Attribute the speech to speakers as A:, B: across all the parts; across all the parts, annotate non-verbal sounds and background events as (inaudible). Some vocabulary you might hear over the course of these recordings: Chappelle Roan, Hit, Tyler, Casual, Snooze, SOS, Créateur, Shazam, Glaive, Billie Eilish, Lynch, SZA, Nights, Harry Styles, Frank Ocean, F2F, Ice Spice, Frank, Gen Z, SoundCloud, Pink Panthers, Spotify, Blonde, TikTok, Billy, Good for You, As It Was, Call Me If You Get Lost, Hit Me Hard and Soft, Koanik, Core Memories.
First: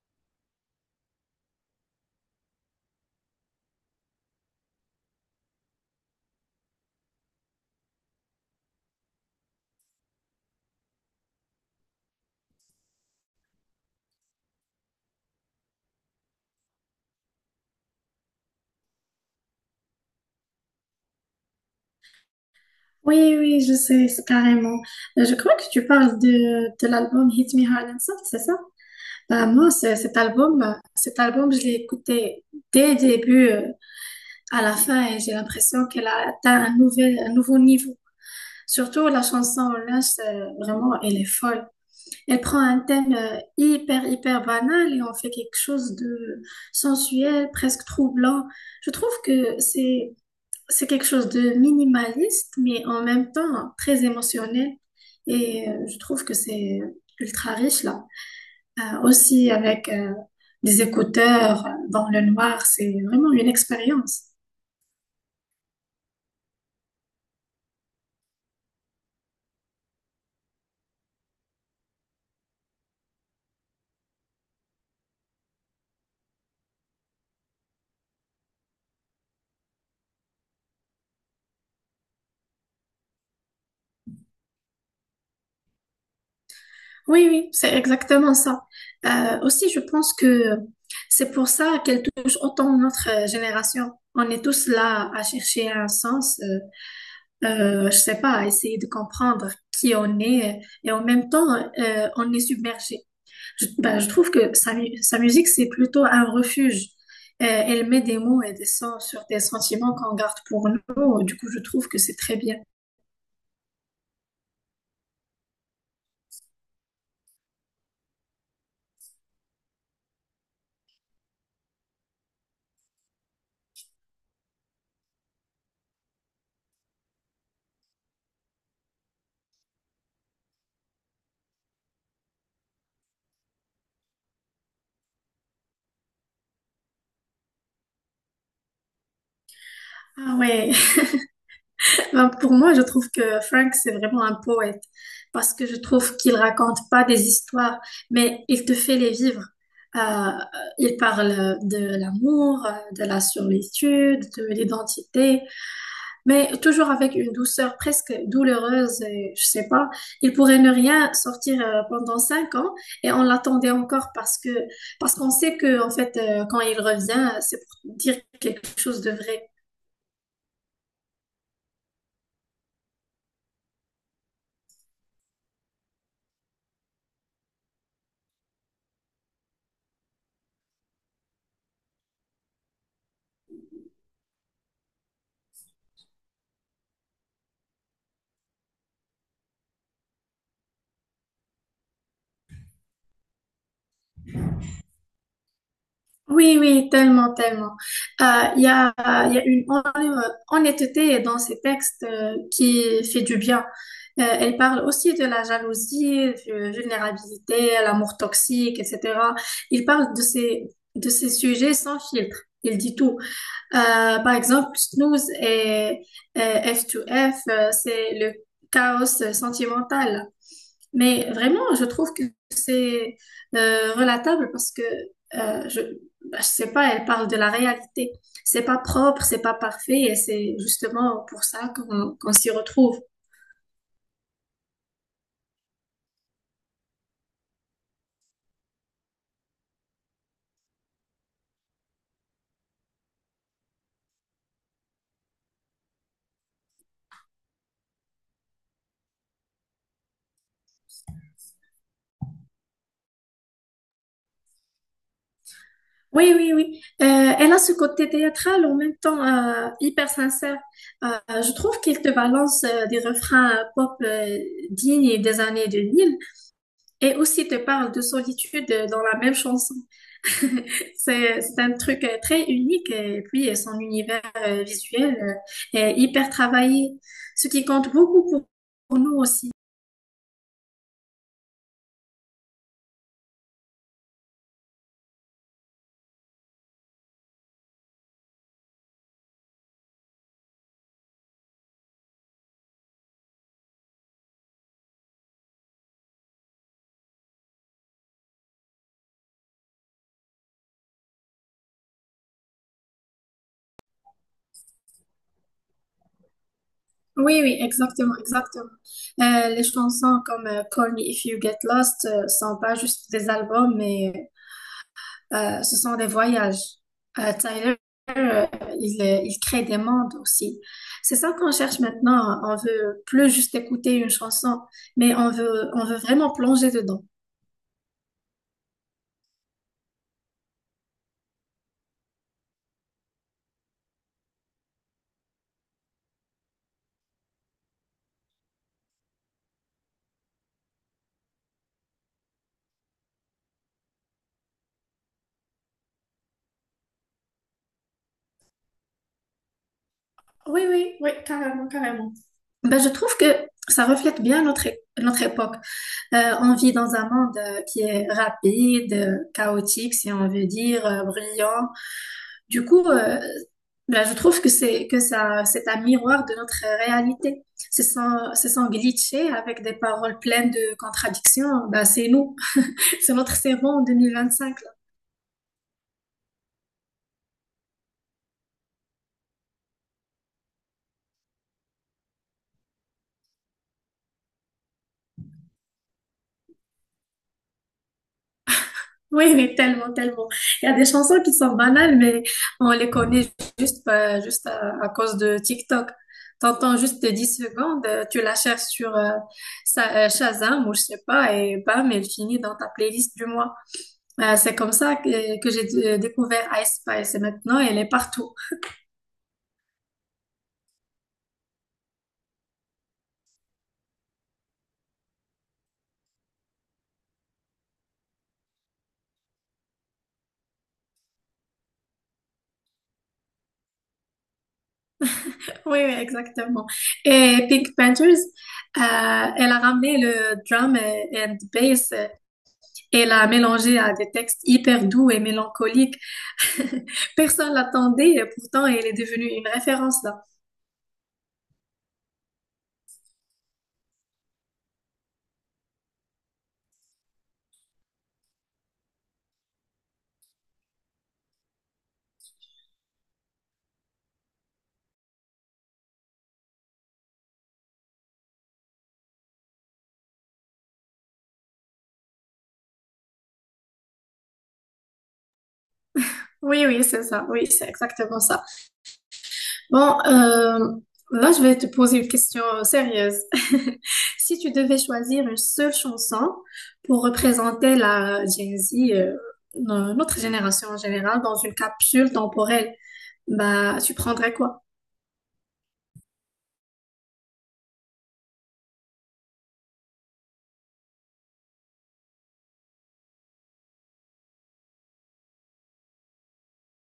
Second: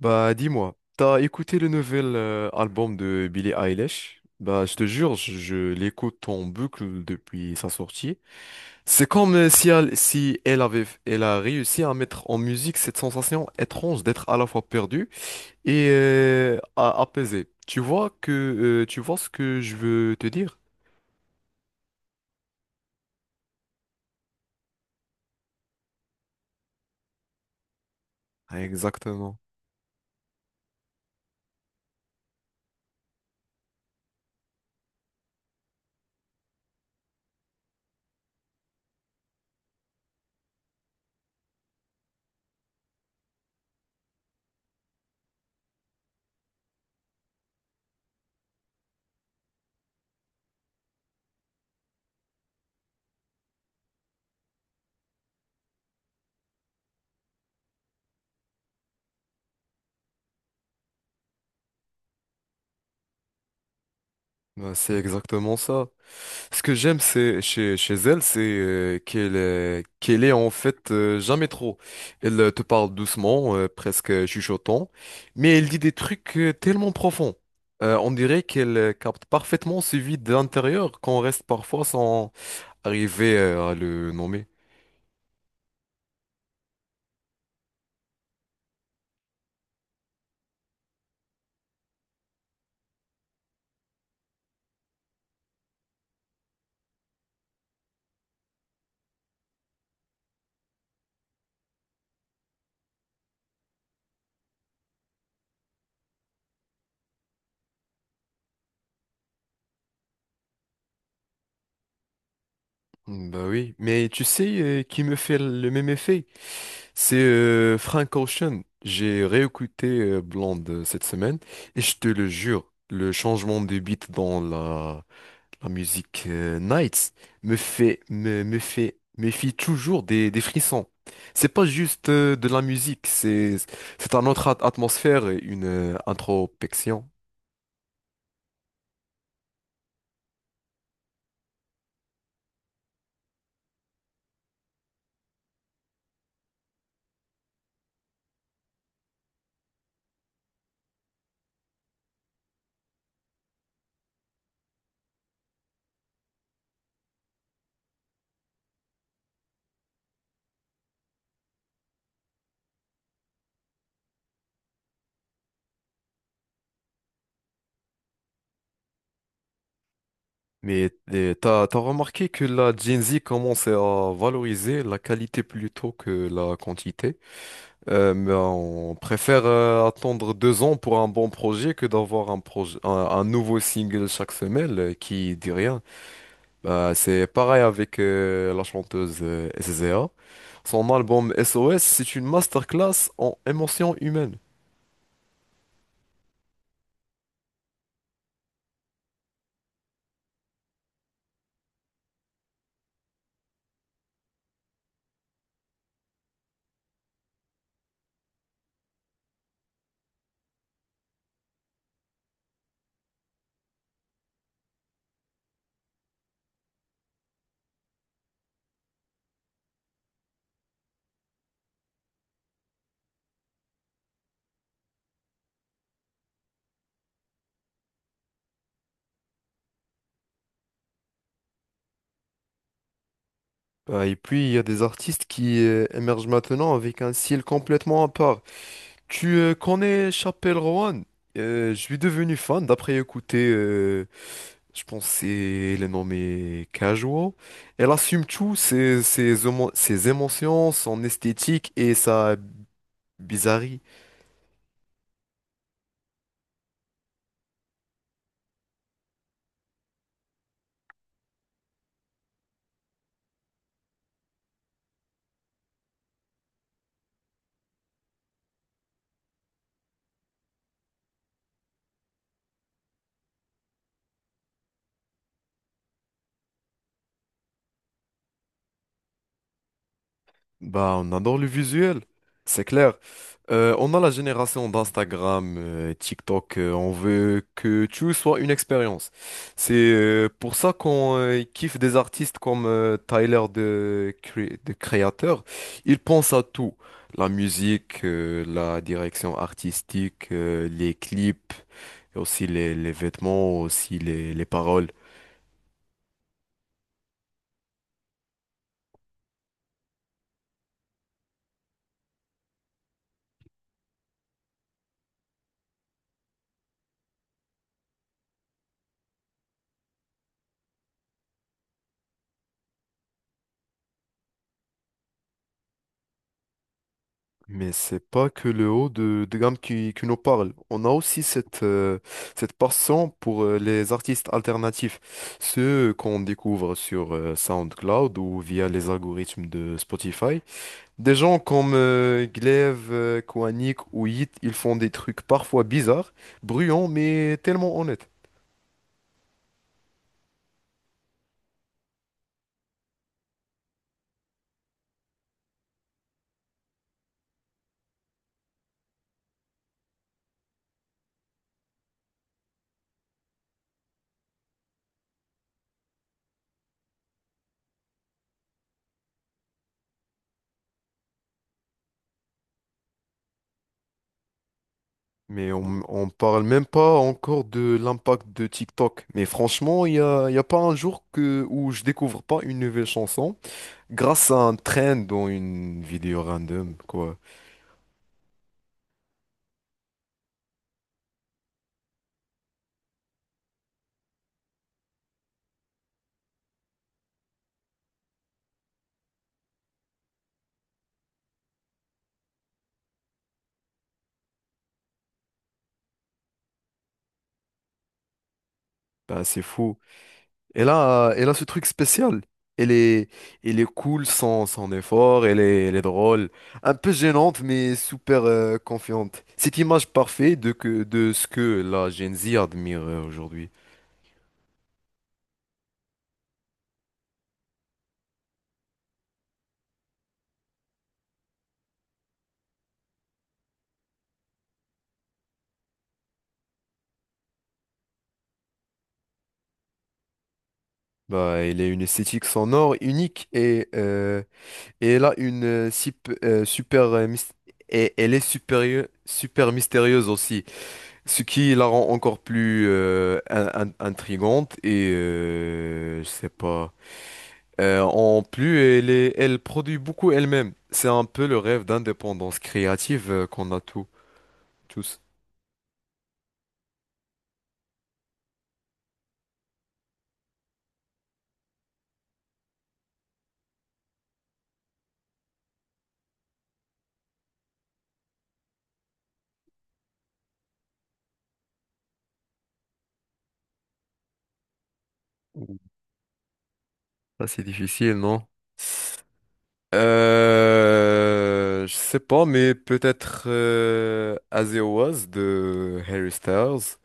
A: Bah dis-moi, t'as écouté le nouvel album de Billie Eilish? Bah je te jure, je l'écoute en boucle depuis sa sortie. C'est comme si elle, si elle avait, elle a réussi à mettre en musique cette sensation étrange d'être à la fois perdue et apaisée. Tu vois ce que je veux te dire?
B: Oui, oui, je sais, c'est carrément. Je crois que tu parles de l'album Hit Me Hard and Soft, c'est ça?
A: Exactement.
B: Moi, cet album, je l'ai écouté dès le début à la fin, et j'ai l'impression qu'elle a atteint un nouveau niveau. Surtout la chanson Lynch, vraiment, elle est folle. Elle prend un thème hyper banal et en fait quelque chose de sensuel, presque troublant. Je trouve que c'est quelque chose de minimaliste, mais en même temps très émotionnel. Et je trouve que c'est ultra riche là. Aussi avec des écouteurs dans le noir, c'est vraiment une expérience.
A: Ben, c'est exactement ça. Ce que j'aime c'est chez elle, c'est qu'elle est en fait jamais trop. Elle te parle doucement, presque chuchotant, mais elle dit des trucs tellement profonds. On dirait qu'elle capte parfaitement ce vide de l'intérieur qu'on reste parfois sans arriver à le nommer.
B: Oui, oui, c'est exactement ça. Aussi, je pense que c'est pour ça qu'elle touche autant notre génération. On est tous là à chercher un sens, je sais pas, à essayer de comprendre qui on est, et en même temps, on est submergé. Je trouve que sa musique, c'est plutôt un refuge. Elle met des mots et des sons sur des sentiments qu'on garde pour nous. Du coup, je trouve que c'est très bien.
A: Mm, bah oui, mais tu sais qui me fait le même effet? C'est Frank Ocean. J'ai réécouté Blonde cette semaine et je te le jure, le changement de beat dans la musique Nights me fait toujours des frissons. C'est pas juste de la musique, c'est un autre atmosphère, et une introspection.
B: Ah ouais, (laughs) ben, pour moi, je trouve que Frank, c'est vraiment un poète, parce que je trouve qu'il raconte pas des histoires, mais il te fait les vivre. Euh, il parle de l'amour, de la solitude, de l'identité, mais toujours avec une douceur presque douloureuse, et je sais pas. Il pourrait ne rien sortir pendant 5 ans et on l'attendait encore parce qu'on sait que en fait quand il revient, c'est pour dire quelque chose de vrai.
A: Mais t'as remarqué que la Gen Z commence à valoriser la qualité plutôt que la quantité? Mais on préfère attendre 2 ans pour un bon projet que d'avoir un projet, un nouveau single chaque semaine qui dit rien. Bah, c'est pareil avec la chanteuse SZA. Son album SOS, c'est une masterclass en émotion humaine.
B: Oui, oui, tellement, tellement. Euh, Il y a, il y a une honnêteté dans ces textes qui fait du bien. Elle parle aussi de la jalousie, de vulnérabilité, l'amour toxique, etc. Il parle de ces sujets sans filtre. Il dit tout. Par exemple, et F2F, c'est le chaos sentimental. Mais vraiment, je trouve que c'est relatable parce que euh, je, je sais pas, elle parle de la réalité. C'est pas propre, c'est pas parfait, et c'est justement pour ça qu'on s'y retrouve.
A: Bah, et puis, il y a des artistes qui émergent maintenant avec un style complètement à part. Tu connais Chappelle Roan? Je suis devenu fan d'après écouter, je pense que c'est le nom mais Casual. Elle assume tout, ses émotions, son esthétique et sa bizarrerie.
B: Oui, oui, oui. Elle a ce côté théâtral en même temps hyper sincère. Je trouve qu'elle te balance des refrains pop dignes des années 2000, et aussi te parle de solitude dans la même chanson. (laughs) C'est un truc très unique et puis son univers visuel est hyper travaillé, ce qui compte beaucoup pour nous aussi.
A: Bah, on adore le visuel, c'est clair. On a la génération d'Instagram, TikTok, on veut que tout soit une expérience. C'est pour ça qu'on kiffe des artistes comme Tyler, de Créateur. Il pense à tout, la musique, la direction artistique, les clips, et aussi les vêtements, aussi les paroles.
B: Oui, oui, exactement, exactement. Les chansons comme Call Me If You Get Lost sont pas juste des albums, mais ce sont des voyages. Euh, Tyler, euh, il crée des mondes aussi. C'est ça qu'on cherche maintenant. On veut plus juste écouter une chanson, mais on veut vraiment plonger dedans.
A: Mais c'est pas que le haut de gamme qui nous parle. On a aussi cette passion pour les artistes alternatifs, ceux qu'on découvre sur SoundCloud ou via les algorithmes de Spotify. Des gens comme Glaive, Koanik ou Hit, ils font des trucs parfois bizarres, bruyants, mais tellement honnêtes.
B: Oui, oui, oui, carrément, carrément. Ben, je trouve que ça reflète bien notre époque. On vit dans un monde qui est rapide, chaotique, si on veut dire, brillant. Du coup, je trouve que c'est un miroir de notre réalité. C'est sans glitcher, avec des paroles pleines de contradictions. Ben, c'est nous, (laughs) c'est notre cerveau en 2025.
A: Mais on parle même pas encore de l'impact de TikTok. Mais franchement, il y a pas un jour où je découvre pas une nouvelle chanson grâce à un trend dans une vidéo random, quoi.
B: Oui, oui, tellement, tellement. Il y a des chansons qui sont banales, mais on les connaît juste, juste à cause de TikTok. T'entends juste 10 secondes, tu la cherches sur Shazam ou je sais pas, et bam, elle finit dans ta playlist du mois. C'est comme ça que j'ai découvert Ice Spice, et maintenant elle est partout. (laughs)
A: Bah, c'est fou. Et là, elle a ce truc spécial. Elle est, Elle est cool sans effort, elle est drôle. Un peu gênante, mais super confiante. Cette image parfaite de ce que la Gen Z admire aujourd'hui.
B: Oui, oui, exactement. Et Pink Panthers, elle a ramené le drum and bass, et l'a mélangé à des textes hyper doux et mélancoliques. (laughs) Personne l'attendait, et pourtant elle est devenue une référence là.
A: Bah, elle a une esthétique sonore unique et elle a une super et elle est super mystérieuse aussi. Ce qui la rend encore plus intrigante et je sais pas. En plus, elle produit beaucoup elle-même. C'est un peu le rêve d'indépendance créative qu'on a tous, tous.
B: Oui, oui, c'est ça. Oui, c'est exactement ça. Bon, là, je vais te poser une question sérieuse. (laughs) Si tu devais choisir une seule chanson pour représenter la Gen Z, notre génération en général, dans une capsule temporelle, bah, tu prendrais quoi?
A: Ouh. Ça, c'est difficile, non? Je sais pas, mais peut-être As It Was de Harry Styles.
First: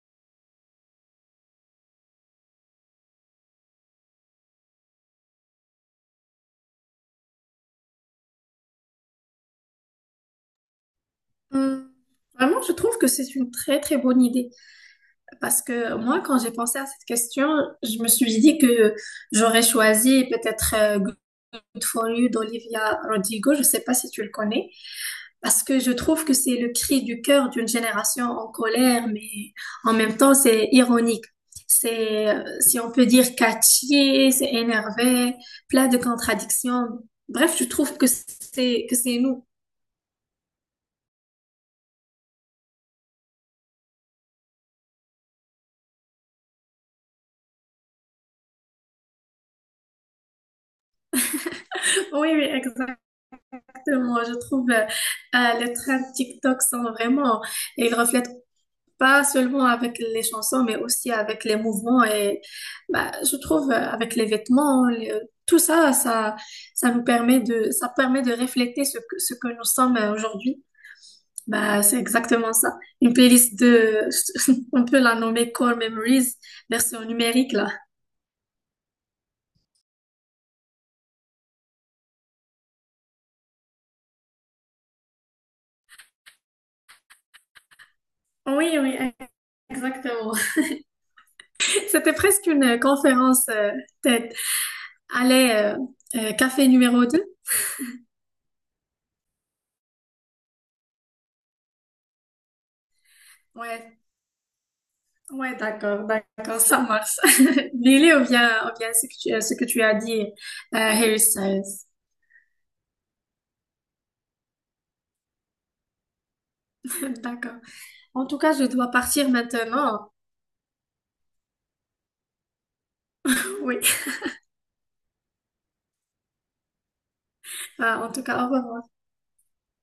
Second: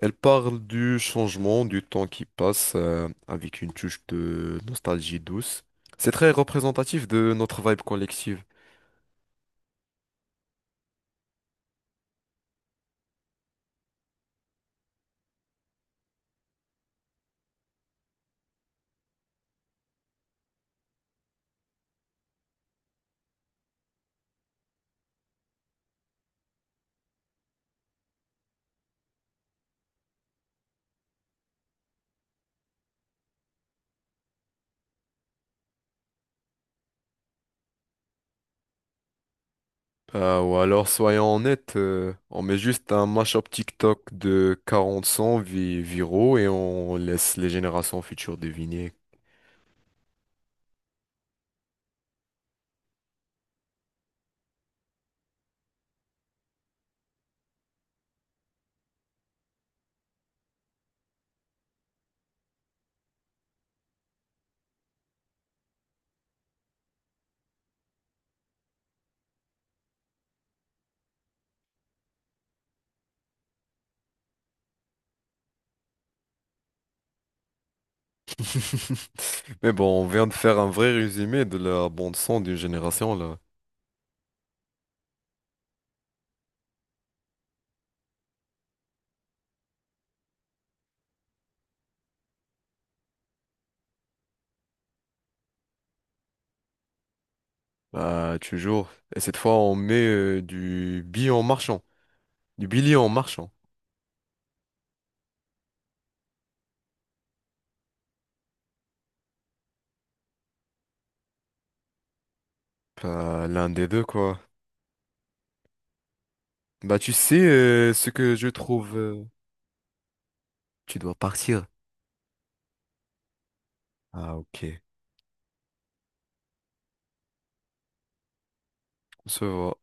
A: Elle parle du changement, du temps qui passe avec une touche de nostalgie douce. C'est très représentatif de notre vibe collective.
B: Hmm, vraiment, je trouve que c'est une très très bonne idée. Parce que moi, quand j'ai pensé à cette question, je me suis dit que j'aurais choisi peut-être Good for You d'Olivia Rodrigo. Je ne sais pas si tu le connais. Parce que je trouve que c'est le cri du cœur d'une génération en colère, mais en même temps, c'est ironique. C'est, si on peut dire, catchy, c'est énervé, plein de contradictions. Bref, je trouve que que c'est nous.
A: Ou alors, soyons honnêtes, on met juste un mashup TikTok de 40 sons viraux et on laisse les générations futures deviner.
B: (laughs) Oui, oui, exactement. Je trouve les trends TikTok sont vraiment, ils reflètent pas seulement avec les chansons, mais aussi avec les mouvements et bah, je trouve avec les vêtements, tout ça, ça nous permet ça permet de refléter ce que nous sommes aujourd'hui. Bah, c'est exactement ça. Une playlist de, (laughs) on peut la nommer Core Memories, version numérique là.
A: (laughs) Mais bon, on vient de faire un vrai résumé de la bande son d'une génération là.
B: Oui, oui, exactement. (laughs) C'était presque une conférence TED. Allez, café numéro deux.
A: Bah, toujours. Et cette fois, on met du billet en marchant. Du billet en marchant.
B: Ouais, ouais, d'accord, d'accord, ça marche. (laughs) Billy, on vient à ce que à ce que tu as dit, Harry Styles.
A: Bah, l'un des deux, quoi. Bah, tu
B: (laughs)
A: sais
B: D'accord.
A: ce
B: En
A: que
B: tout
A: je
B: cas, je dois
A: trouve.
B: partir maintenant.
A: Tu dois partir.
B: Oui.
A: Ah, ok.
B: En tout cas, au revoir.
A: On se voit.